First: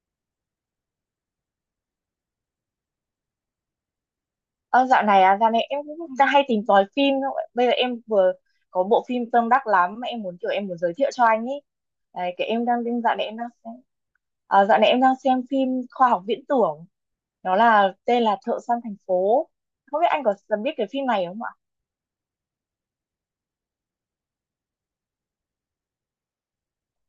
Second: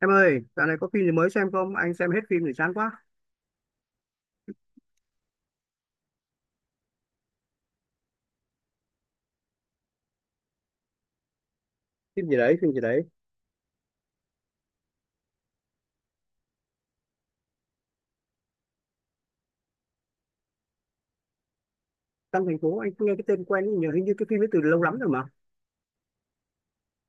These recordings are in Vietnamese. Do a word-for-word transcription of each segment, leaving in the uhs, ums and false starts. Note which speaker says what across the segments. Speaker 1: Em ơi, dạo này có phim gì mới xem không? Anh xem hết phim rồi chán quá.
Speaker 2: Ờ, dạo này à, dạo này em cũng đang hay tìm tòi phim thôi. Bây giờ em vừa có bộ phim tâm đắc lắm mà em muốn kiểu em muốn giới thiệu cho anh ý.
Speaker 1: Phim
Speaker 2: Đấy,
Speaker 1: gì
Speaker 2: cái
Speaker 1: đấy,
Speaker 2: em
Speaker 1: phim gì
Speaker 2: đang
Speaker 1: đấy?
Speaker 2: dạo này em đang xem à, dạo này em đang xem phim khoa học viễn tưởng. Nó là tên là Thợ săn thành phố. Không biết anh có biết cái phim này không ạ?
Speaker 1: Trong thành phố anh cũng nghe cái tên quen nhưng nhớ hình như cái phim ấy từ lâu lắm rồi mà.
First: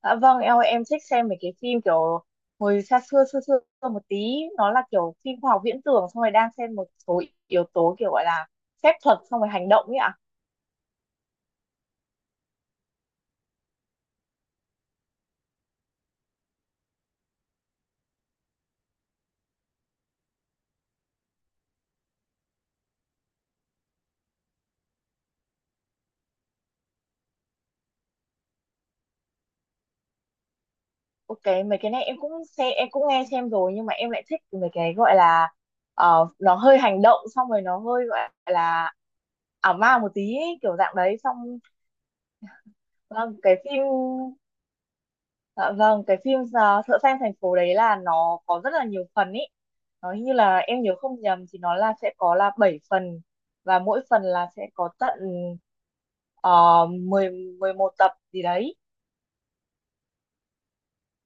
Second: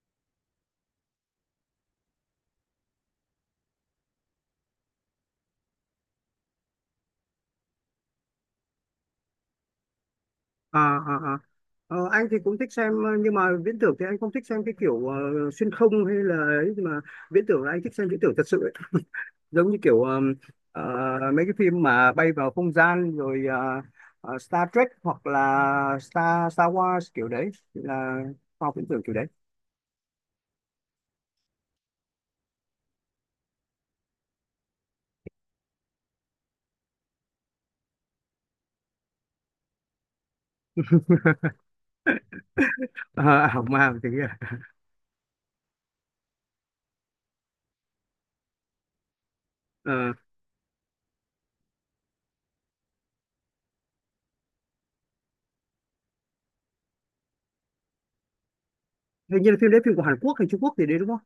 Speaker 2: Dạ vâng, em em thích xem mấy cái phim kiểu hồi xa xưa xưa xưa một tí, nó là kiểu phim khoa học viễn tưởng xong rồi đang xem một số yếu tố kiểu gọi là phép thuật xong rồi hành động ấy ạ.
Speaker 1: À, à, à. Ờ, anh thì cũng thích xem, ờ, nhưng mà viễn tưởng thì anh không thích xem cái kiểu ờ, xuyên không hay là ấy, nhưng mà viễn tưởng là anh thích xem viễn tưởng thật sự ấy. Giống như kiểu ờ, ờ, mấy cái phim mà bay vào không gian rồi, ờ, ờ, Star Trek hoặc là Star Star Wars, kiểu đấy là khoa học viễn tưởng kiểu đấy.
Speaker 2: Ok, mấy cái này em cũng xem em cũng nghe xem rồi, nhưng mà em lại thích mấy cái gọi là ờ, nó hơi hành động xong rồi nó hơi gọi là ảo ma một tí ấy, kiểu dạng đấy xong vâng,
Speaker 1: À,
Speaker 2: cái
Speaker 1: hỏng
Speaker 2: phim
Speaker 1: màng thì kia.
Speaker 2: dạ vâng cái phim ờ, Thợ Săn Thành Phố đấy là nó có rất là nhiều phần ý, nó hình như là em nhớ không nhầm thì nó là sẽ có là bảy phần, và mỗi phần là sẽ có tận uh, mười mười một tập gì đấy.
Speaker 1: Hình như là phim đấy, phim của Hàn Quốc hay Trung Quốc thì đấy đúng không?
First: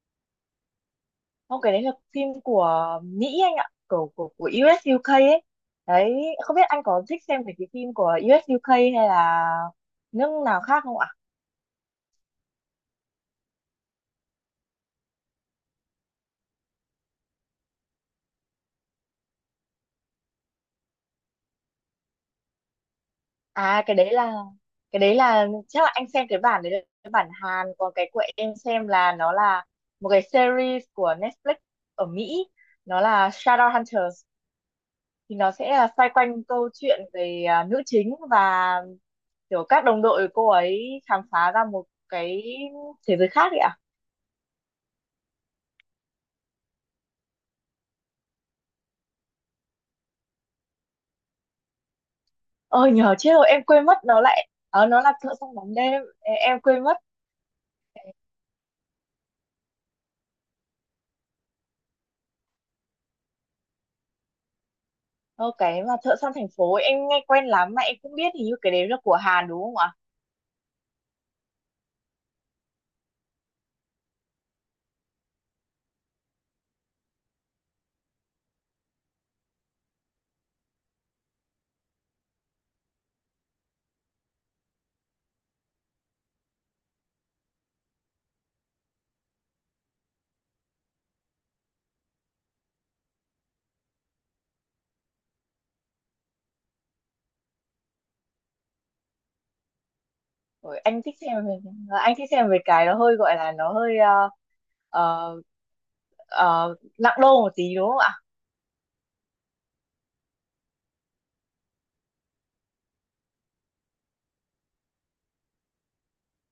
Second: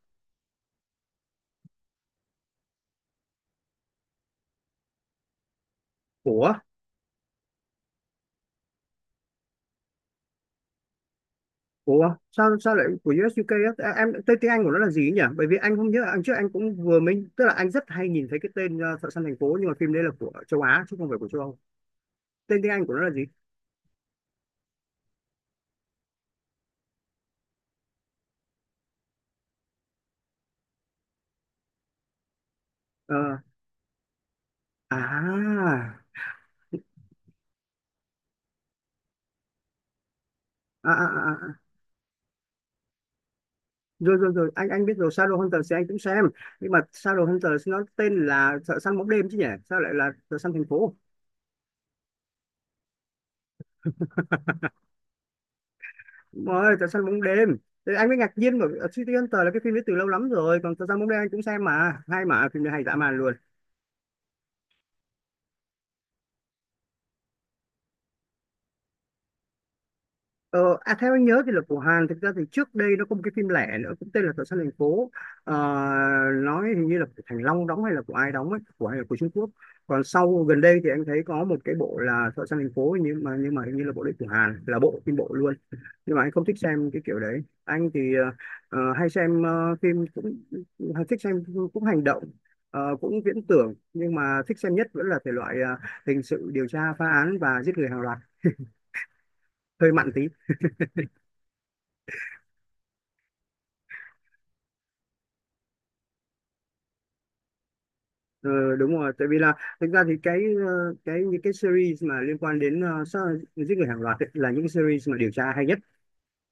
Speaker 2: Không, cái đấy là phim của Mỹ anh ạ, của của của u ét u ca ấy. Đấy,
Speaker 1: của
Speaker 2: không biết anh có thích xem về cái phim của u ét u ca hay là nước nào khác không ạ?
Speaker 1: của sao sao lại của u es u ca á? À, em, tên tiếng Anh của nó là gì ấy nhỉ? Bởi vì anh không nhớ, anh trước anh cũng vừa mình, tức là anh rất hay nhìn thấy cái tên uh, Thợ Săn Thành Phố, nhưng mà phim đấy là của châu Á chứ không phải của châu Âu. Tên tiếng Anh của nó là gì?
Speaker 2: À cái đấy là cái đấy là chắc là anh xem cái bản đấy là cái bản Hàn, còn cái của em xem là nó là một cái series của Netflix ở Mỹ, nó
Speaker 1: Ờ,
Speaker 2: là Shadowhunters, thì nó
Speaker 1: à,
Speaker 2: sẽ là xoay quanh câu chuyện về à, nữ chính và kiểu các đồng đội cô
Speaker 1: à,
Speaker 2: ấy khám
Speaker 1: à, à,
Speaker 2: phá
Speaker 1: à.
Speaker 2: ra một cái thế giới khác ấy ạ.
Speaker 1: Rồi rồi rồi, anh anh biết rồi, Shadow Hunters thì anh cũng xem. Nhưng mà Shadow Hunters nó tên là Thợ Săn Bóng Đêm chứ nhỉ, sao lại là Thợ Săn Thành Phố?
Speaker 2: ờ nhờ chết rồi em quên mất nó lại ờ nó là thợ săn bóng đêm. Ê,
Speaker 1: Đúng
Speaker 2: em
Speaker 1: rồi,
Speaker 2: quên
Speaker 1: Trại
Speaker 2: mất.
Speaker 1: Săn Bóng Đêm, thì anh mới ngạc nhiên bởi vì City Hunter là cái phim đấy từ lâu lắm rồi, còn Trại Săn Bóng Đêm anh cũng xem mà hay, mà phim này hay dã man luôn.
Speaker 2: ờ, cái mà thợ săn thành phố ấy, em nghe quen lắm mà em cũng biết hình như cái đấy là của Hàn đúng không ạ?
Speaker 1: Ờ, à, theo anh nhớ thì luật của Hàn, thực ra thì trước đây nó có một cái phim lẻ nữa cũng tên là Tội Săn Thành Phố. Ờ, nói hình như là của Thành Long đóng hay là của ai đóng ấy, của ai là của Trung Quốc. Còn sau gần đây thì anh thấy có một cái bộ là Tội Săn Thành Phố, nhưng mà nhưng mà hình như là bộ đấy của Hàn là bộ phim bộ luôn. Nhưng mà anh không thích xem cái kiểu đấy, anh thì ờ, ờ, hay xem ờ, phim cũng hay, thích xem cũng hành động, ờ, cũng viễn tưởng, nhưng mà thích xem nhất vẫn là thể loại ờ, hình sự, điều tra phá án và giết người hàng loạt, hơi mặn tí.
Speaker 2: Ôi, anh thích xem về ờ, anh thích xem về cái nó hơi gọi là nó hơi ờ, ờ, ờ, nặng đô một tí đúng không ạ?
Speaker 1: Ờ, đúng rồi, tại vì là, thực ra thì cái ờ, cái những cái series mà liên quan đến uh, sát, giết người hàng loạt ấy, là những series mà điều tra hay nhất.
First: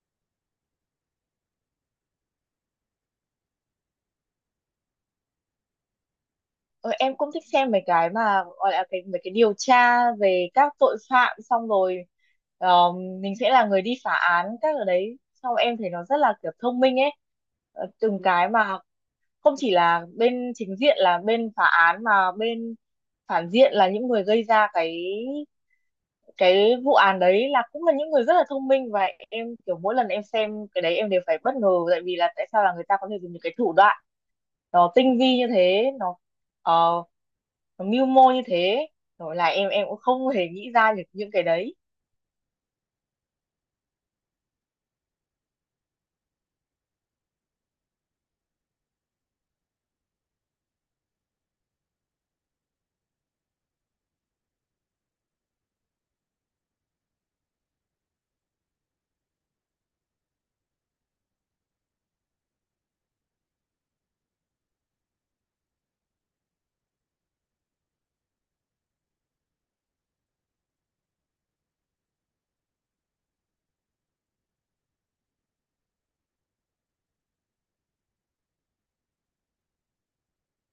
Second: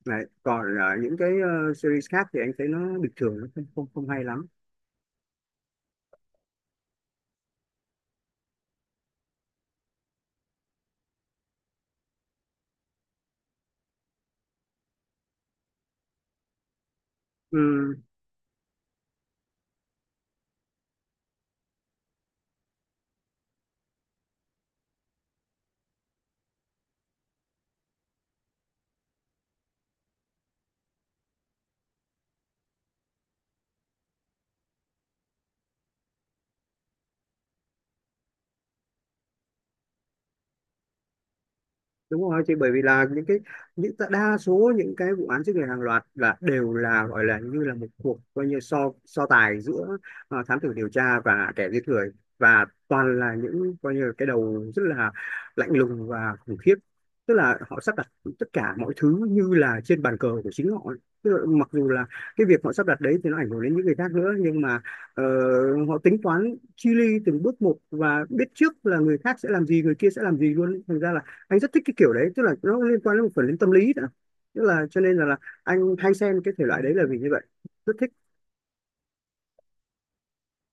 Speaker 1: Đấy. Còn ờ, những cái ờ, series khác thì anh thấy nó bình thường, nó không không, không hay lắm.
Speaker 2: Ờ, em cũng thích xem mấy cái mà gọi là cái mấy cái điều tra về các tội phạm xong rồi ờ, mình sẽ là người đi phá án các ở đấy xong rồi em thấy nó rất là kiểu thông minh ấy. Ờ,
Speaker 1: Ừ,
Speaker 2: từng cái mà không chỉ là bên chính diện là bên phá án mà bên phản diện là những người gây ra cái cái vụ án đấy là cũng là những người rất là thông minh, và em kiểu mỗi lần em xem cái đấy em đều phải bất ngờ tại vì là tại sao là người ta có thể dùng những cái thủ đoạn nó tinh vi như thế nó ờ, nó mưu mô như thế, rồi là em em cũng không hề nghĩ ra được những cái đấy.
Speaker 1: đúng rồi chị, bởi vì là những cái, những ta- đa số những cái vụ án giết người hàng loạt là đều là, gọi là như là một cuộc coi như so so tài giữa ờ, thám tử điều tra và kẻ giết người, và toàn là những coi như là cái đầu rất là lạnh lùng và khủng khiếp. Tức là họ sắp đặt tất cả mọi thứ như là trên bàn cờ của chính họ, tức là mặc dù là cái việc họ sắp đặt đấy thì nó ảnh hưởng đến những người khác nữa, nhưng mà ờ, họ tính toán chi li từng bước một và biết trước là người khác sẽ làm gì, người kia sẽ làm gì luôn, thành ra là anh rất thích cái kiểu đấy, tức là nó liên quan đến một phần đến tâm lý nữa, tức là cho nên là, là anh hay xem cái thể loại đấy là vì như vậy, rất thích.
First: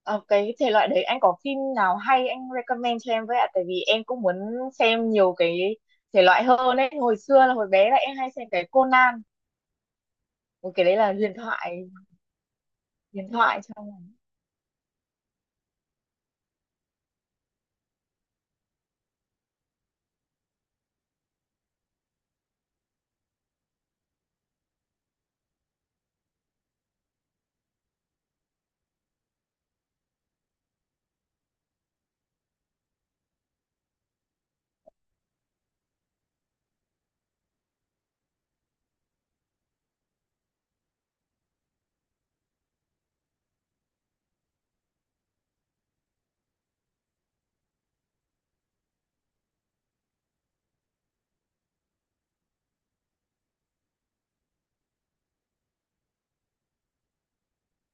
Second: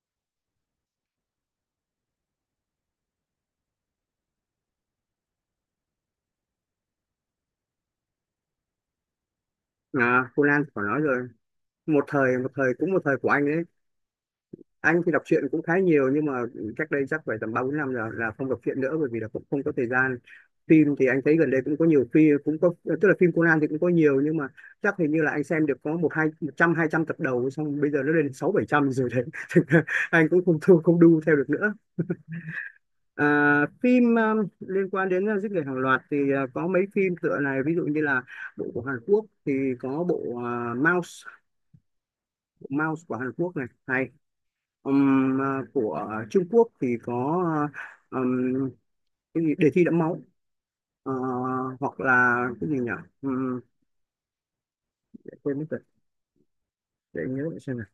Speaker 2: Ờ, cái thể loại đấy anh có phim nào hay anh recommend cho em với ạ, tại vì em cũng muốn xem nhiều cái thể loại hơn ấy, hồi xưa là hồi bé là em hay xem cái Conan.
Speaker 1: À, Conan
Speaker 2: Ôi,
Speaker 1: phải
Speaker 2: cái đấy
Speaker 1: nói
Speaker 2: là
Speaker 1: rồi,
Speaker 2: huyền thoại
Speaker 1: một thời, một thời, cũng một thời của
Speaker 2: điện
Speaker 1: anh
Speaker 2: thoại
Speaker 1: đấy.
Speaker 2: xong rồi.
Speaker 1: Anh thì đọc truyện cũng khá nhiều, nhưng mà cách đây chắc phải tầm ba bốn năm rồi là không đọc truyện nữa, bởi vì là cũng không có thời gian. Phim thì anh thấy gần đây cũng có nhiều phim, cũng có, tức là phim Conan thì cũng có nhiều, nhưng mà chắc hình như là anh xem được có một hai, một trăm hai trăm tập đầu, xong bây giờ nó lên sáu bảy trăm rồi đấy. Thành ra anh cũng không thu không đu theo được nữa. À, phim um, liên quan đến uh, giết người hàng loạt thì uh, có mấy phim tựa này, ví dụ như là bộ của Hàn Quốc thì có bộ uh, Mouse. Bộ Mouse của Hàn Quốc này hay. Ừm, uh, của Trung Quốc thì có, uh, um, cái gì Đề Thi Đẫm Máu. Ờ, Hoặc là cái gì nhỉ. Ừm, để quên mất rồi, để nhớ lại xem nào.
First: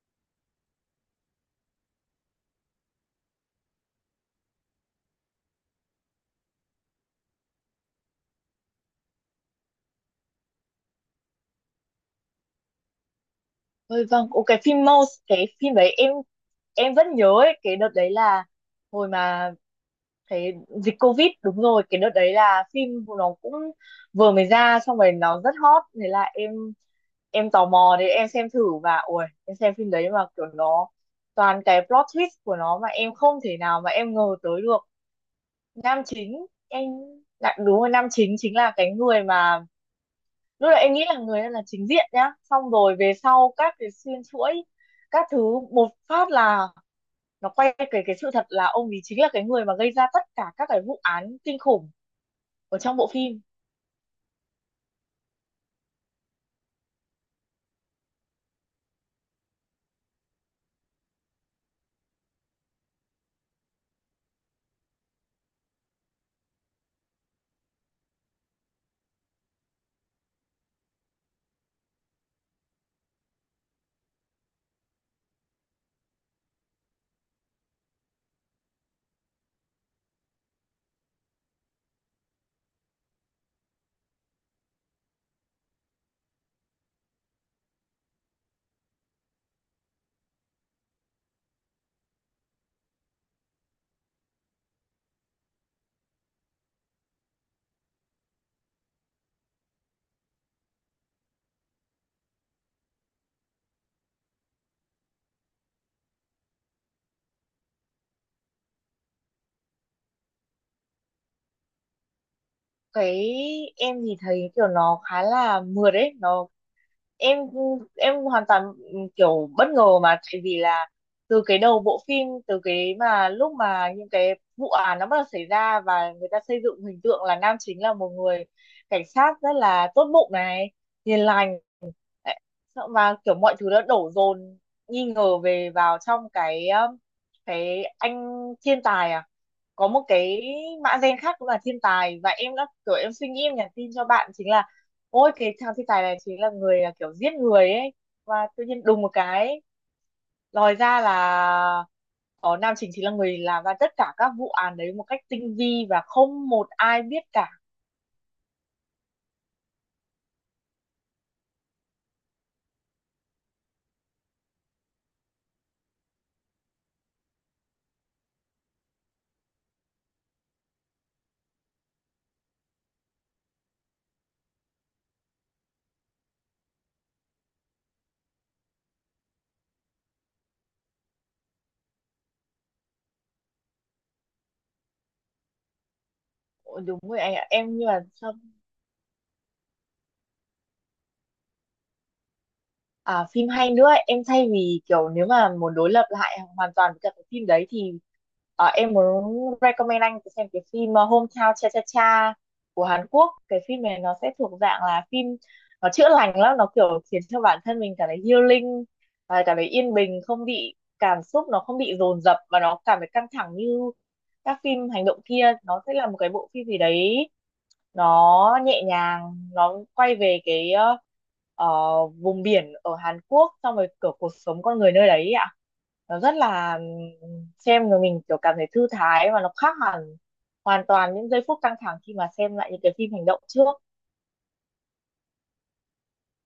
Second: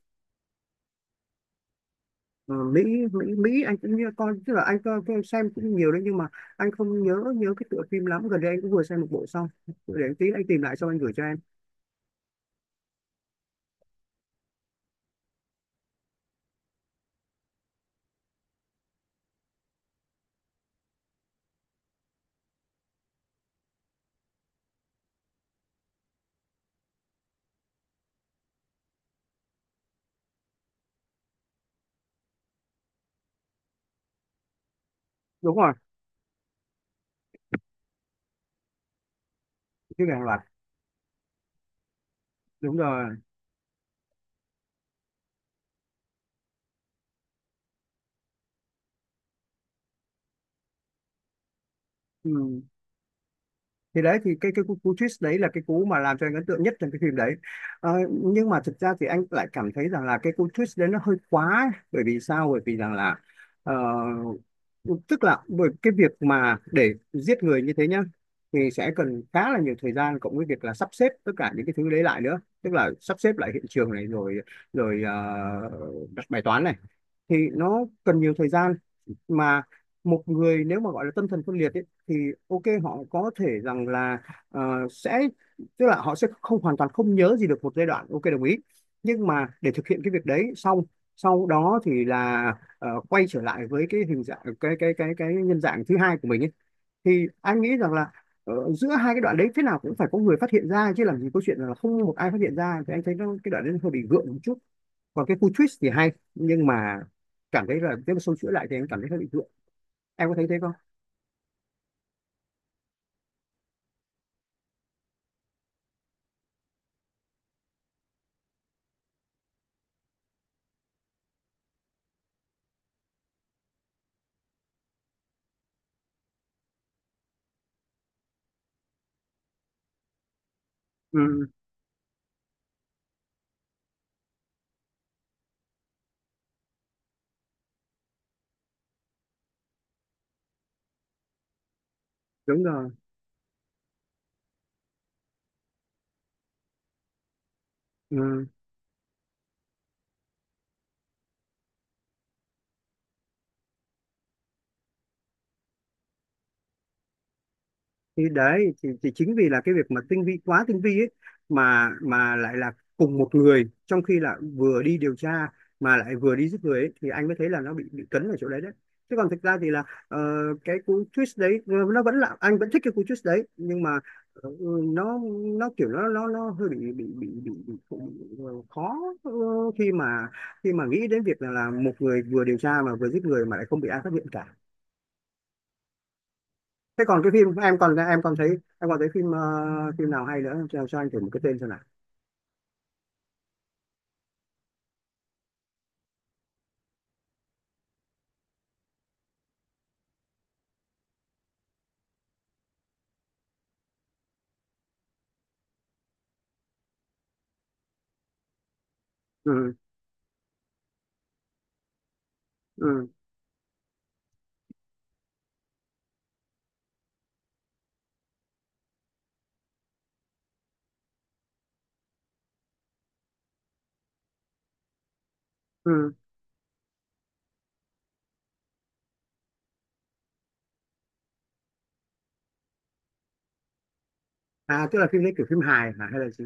Speaker 1: Ờ, Mỹ, Mỹ, Mỹ anh cũng như con, tức là anh coi coi xem cũng nhiều đấy, nhưng mà anh không nhớ nhớ cái tựa phim lắm, gần đây anh cũng vừa xem một bộ xong, để anh tí anh tìm lại xong anh gửi cho em.
Speaker 2: Ôi vâng, ồ, cái phim Mouse, cái phim đấy em em vẫn nhớ ấy, cái đợt đấy là hồi mà cái dịch Covid đúng rồi, cái đợt đấy là phim của nó cũng vừa mới ra xong rồi nó rất hot, thế là em em tò mò đấy em xem thử và ui em xem phim đấy mà kiểu nó toàn cái plot twist của nó mà em không thể nào mà em ngờ tới được.
Speaker 1: Đúng rồi.
Speaker 2: Nam chính em lại đúng rồi, nam chính chính là cái người mà
Speaker 1: Cái hàng loạt.
Speaker 2: lúc đấy em nghĩ là người là chính diện nhá, xong
Speaker 1: Đúng
Speaker 2: rồi về
Speaker 1: rồi.
Speaker 2: sau các cái xuyên chuỗi các thứ một phát là nó quay về cái sự thật là ông ấy chính là cái người mà gây ra tất cả các cái vụ án kinh khủng
Speaker 1: Ừ.
Speaker 2: ở trong bộ phim.
Speaker 1: Thì đấy, thì cái cái cú, cú twist đấy là cái cú mà làm cho anh ấn tượng nhất trong cái phim đấy. Ờ, nhưng mà thực ra thì anh lại cảm thấy rằng là cái cú twist đấy nó hơi quá ấy. Bởi vì sao? Bởi vì rằng là ờ, tức là bởi cái việc mà để giết người như thế nhá, thì sẽ cần khá là nhiều thời gian, cộng với việc là sắp xếp tất cả những cái thứ đấy lại nữa, tức là sắp xếp lại hiện trường này rồi, rồi ờ, đặt bài toán này, thì nó cần nhiều thời gian. Mà một người nếu mà gọi là tâm thần phân liệt ấy, thì ok họ có thể rằng là, ờ, sẽ tức là họ sẽ không, hoàn toàn không nhớ gì được một giai đoạn, ok đồng ý. Nhưng mà để thực hiện cái việc đấy xong, sau đó thì là ờ, quay trở lại với cái hình dạng cái cái cái cái nhân dạng thứ hai của mình ấy, thì anh nghĩ rằng là ờ, giữa hai cái đoạn đấy thế nào cũng phải có người phát hiện ra chứ, làm gì có chuyện là không một ai phát hiện ra, thì anh thấy nó, cái đoạn đấy nó hơi bị gượng một chút. Còn cái khu twist thì hay, nhưng mà cảm thấy là nếu mà xâu chuỗi lại thì em cảm thấy hơi bị gượng, em có thấy thế không?
Speaker 2: Cái em thì thấy kiểu nó khá là mượt đấy nó em em hoàn toàn ừ, kiểu bất ngờ mà tại vì là từ cái đầu bộ phim từ cái mà lúc mà những cái vụ án nó bắt đầu xảy ra và người ta xây dựng hình tượng là nam chính là một người cảnh sát rất là tốt bụng này, hiền
Speaker 1: Ừ.
Speaker 2: lành. Đấy. Sợ mà kiểu mọi thứ đã đổ dồn nghi ngờ về vào trong cái um, cái anh thiên tài à, có một cái mã gen khác cũng là thiên tài, và em
Speaker 1: Đúng
Speaker 2: đã
Speaker 1: rồi.
Speaker 2: kiểu em suy nghĩ em nhắn tin cho bạn chính là ôi cái thằng thiên tài này chính là người là kiểu giết người ấy. Và
Speaker 1: Ừ.
Speaker 2: tự nhiên đùng một cái lòi ra là có nam chính chính là người làm ra tất cả các vụ án đấy một cách tinh vi và không một ai biết cả.
Speaker 1: Thì đấy, thì, thì chính vì là cái việc mà tinh vi quá tinh vi ấy, mà mà lại là cùng một người, trong khi là vừa đi điều tra mà lại vừa đi giết người ấy, thì anh mới thấy là nó bị bị cấn ở chỗ đấy đấy. Chứ còn thực ra thì là, ờ, cái cú twist đấy, ờ, nó vẫn là, anh vẫn thích cái cú twist đấy, nhưng mà ờ, nó nó kiểu nó nó nó hơi bị bị bị bị, bị, bị ờ, khó, ờ, khi mà khi mà nghĩ đến việc là, là một người vừa điều tra mà vừa giết người mà lại không bị ai phát hiện cả.
Speaker 2: Ôi, đúng
Speaker 1: Thế
Speaker 2: rồi
Speaker 1: còn cái
Speaker 2: anh ạ
Speaker 1: phim em
Speaker 2: em như
Speaker 1: còn,
Speaker 2: là
Speaker 1: em còn thấy em còn thấy phim ờ, phim nào hay nữa cho, cho anh thử một cái tên xem nào.
Speaker 2: à, phim hay nữa ấy. Em thay vì kiểu nếu mà muốn đối lập lại hoàn toàn với cả cái phim đấy thì ờ, em muốn recommend anh xem cái phim ờ, Hometown Cha Cha Cha của Hàn Quốc. Cái phim này nó sẽ thuộc dạng là phim nó chữa lành lắm, nó kiểu khiến cho bản thân mình cảm thấy healing, à, cảm thấy
Speaker 1: Ừ,
Speaker 2: yên bình, không bị cảm xúc nó không bị dồn dập và nó cảm
Speaker 1: ừ,
Speaker 2: thấy căng thẳng như các phim hành động kia. Nó sẽ là một cái bộ phim gì đấy nó nhẹ nhàng, nó quay về cái ờ, ờ, vùng biển ở Hàn Quốc xong rồi kiểu cuộc sống con người nơi đấy ấy ạ.
Speaker 1: ừ.
Speaker 2: Nó rất là ừm, xem rồi mình kiểu cảm thấy thư thái, và nó khác hẳn hoàn toàn những giây phút căng thẳng khi mà xem lại những cái phim hành động trước.
Speaker 1: À tức là phim đấy kiểu phim hài hả hay là gì?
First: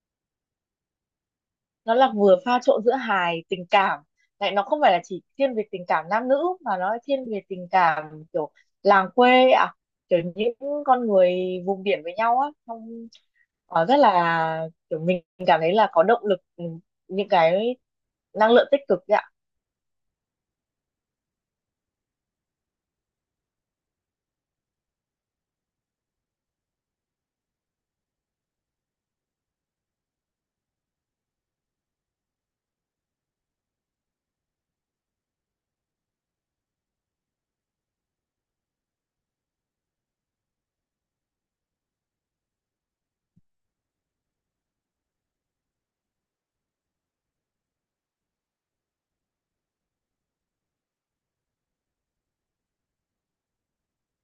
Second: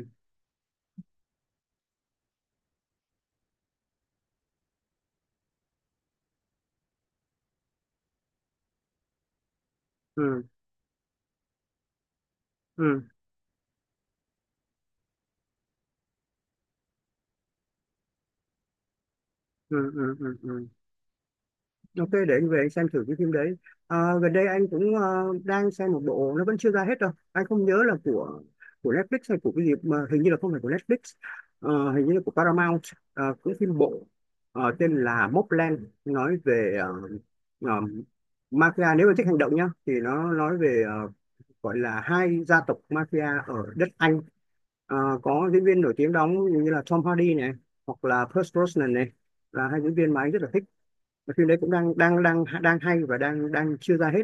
Speaker 2: Nó là vừa pha trộn giữa hài tình cảm, lại nó không phải là chỉ thiên về tình cảm nam nữ mà nó thiên về tình cảm kiểu làng quê ạ, kiểu
Speaker 1: Ừ,
Speaker 2: những con người vùng biển với nhau á
Speaker 1: ừ,
Speaker 2: trong. Ờ, rất là kiểu mình cảm thấy là có động lực, ừ, những cái năng lượng tích cực đấy ạ.
Speaker 1: ừ, ừ, ừ, ừ. Ok, để anh về anh xem thử cái phim đấy. À, gần đây anh cũng ờ, đang xem một bộ, nó vẫn chưa ra hết đâu. Anh không nhớ là của của Netflix hay của cái gì mà hình như là không phải của Netflix. Ờ, hình như là của Paramount. Ờ, cái phim bộ, ờ, tên là Mobland, nói về ờ, ờ, mafia. Nếu mà thích hành động nhá, thì nó nói về, ờ, gọi là hai gia tộc mafia ở đất Anh. Ờ, có diễn viên nổi tiếng đóng như là Tom Hardy này, hoặc là Pierce Brosnan này, là hai diễn viên mà anh rất là thích, mà phim đấy cũng đang đang đang đang hay, và đang đang chưa ra hết.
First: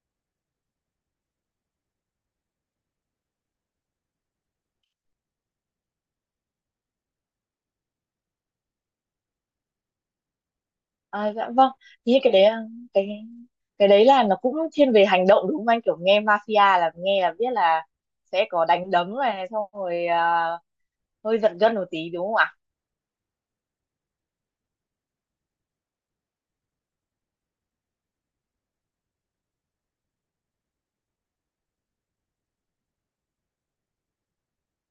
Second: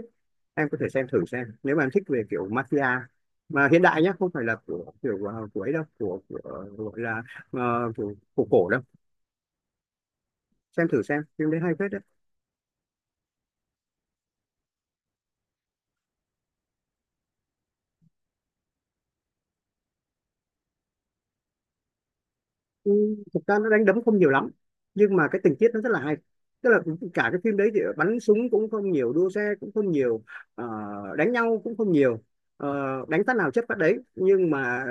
Speaker 1: Em có thể xem thử xem, nếu mà em thích về kiểu mafia mà hiện đại nhá, không phải là của kiểu của của ấy đâu, của, của gọi là ờ, của, của cổ đâu. Xem thử xem
Speaker 2: À, dạ
Speaker 1: phim đấy
Speaker 2: vâng,
Speaker 1: hay phết đấy.
Speaker 2: thế cái đấy ờ, cái cái đấy là nó cũng thiên về hành động đúng không anh, kiểu nghe mafia là nghe là biết là sẽ có đánh đấm này xong rồi à, hơi giật gân một tí đúng không ạ?
Speaker 1: Ừ, thực ra nó đánh đấm không nhiều lắm, nhưng mà cái tình tiết nó rất là hay, tức là cả cái phim đấy thì bắn súng cũng không nhiều, đua xe cũng không nhiều, ờ, đánh nhau cũng không nhiều, ờ, đánh phát nào chất phát đấy, nhưng mà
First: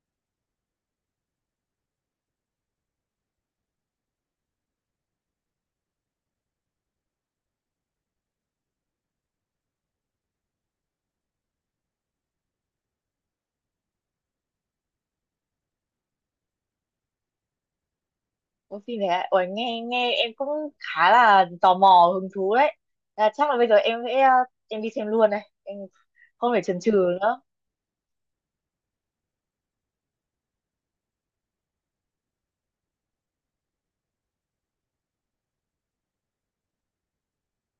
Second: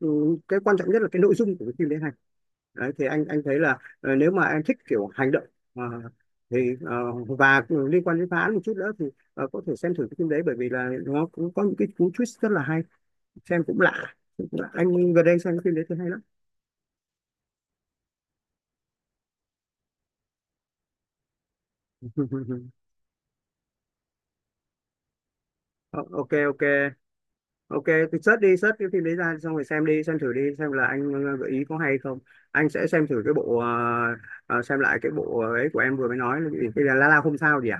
Speaker 1: ừ, cái quan trọng nhất là cái nội dung của cái phim đấy hay. Đấy thì anh anh thấy là ờ, nếu mà em thích kiểu hành động, ờ, thì ờ, và liên quan đến phá án một chút nữa thì ờ, có thể xem thử cái phim đấy, bởi vì là nó cũng có những cái cú twist rất là hay, xem cũng lạ. Cũng lạ. Anh gần đây xem cái phim đấy thì hay lắm.
Speaker 2: Ôi phim này ôi nghe nghe em cũng khá là tò mò hứng thú đấy. À, chắc là bây giờ em sẽ ờ, em đi xem luôn này em
Speaker 1: Ờ, ok,
Speaker 2: không
Speaker 1: ok,
Speaker 2: phải chần chừ nữa.
Speaker 1: ok. Thì search đi, search cái phim đấy ra xong rồi xem đi, xem thử đi, xem là anh ờ, gợi ý có hay không. Anh sẽ xem thử cái bộ ờ, ờ, xem lại cái bộ ấy của em vừa mới nói là cái gì? Cái là La La không sao gì à?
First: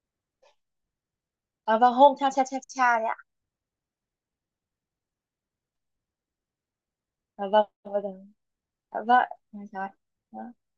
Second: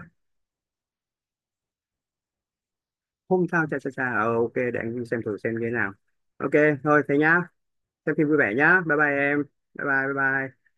Speaker 2: À, vâng hôm cha cha cha cha đấy ạ.
Speaker 1: Không sao Cha Cha Cha, ờ, ok, để anh đi xem thử xem như thế nào. Ok, thôi thế nhá,
Speaker 2: À, vâng
Speaker 1: xem phim
Speaker 2: vâng.
Speaker 1: vui vẻ nhá, bye
Speaker 2: Dạ
Speaker 1: bye
Speaker 2: vâng,
Speaker 1: em.
Speaker 2: dạ
Speaker 1: Bye
Speaker 2: rồi.
Speaker 1: bye, bye
Speaker 2: Vâng.
Speaker 1: bye.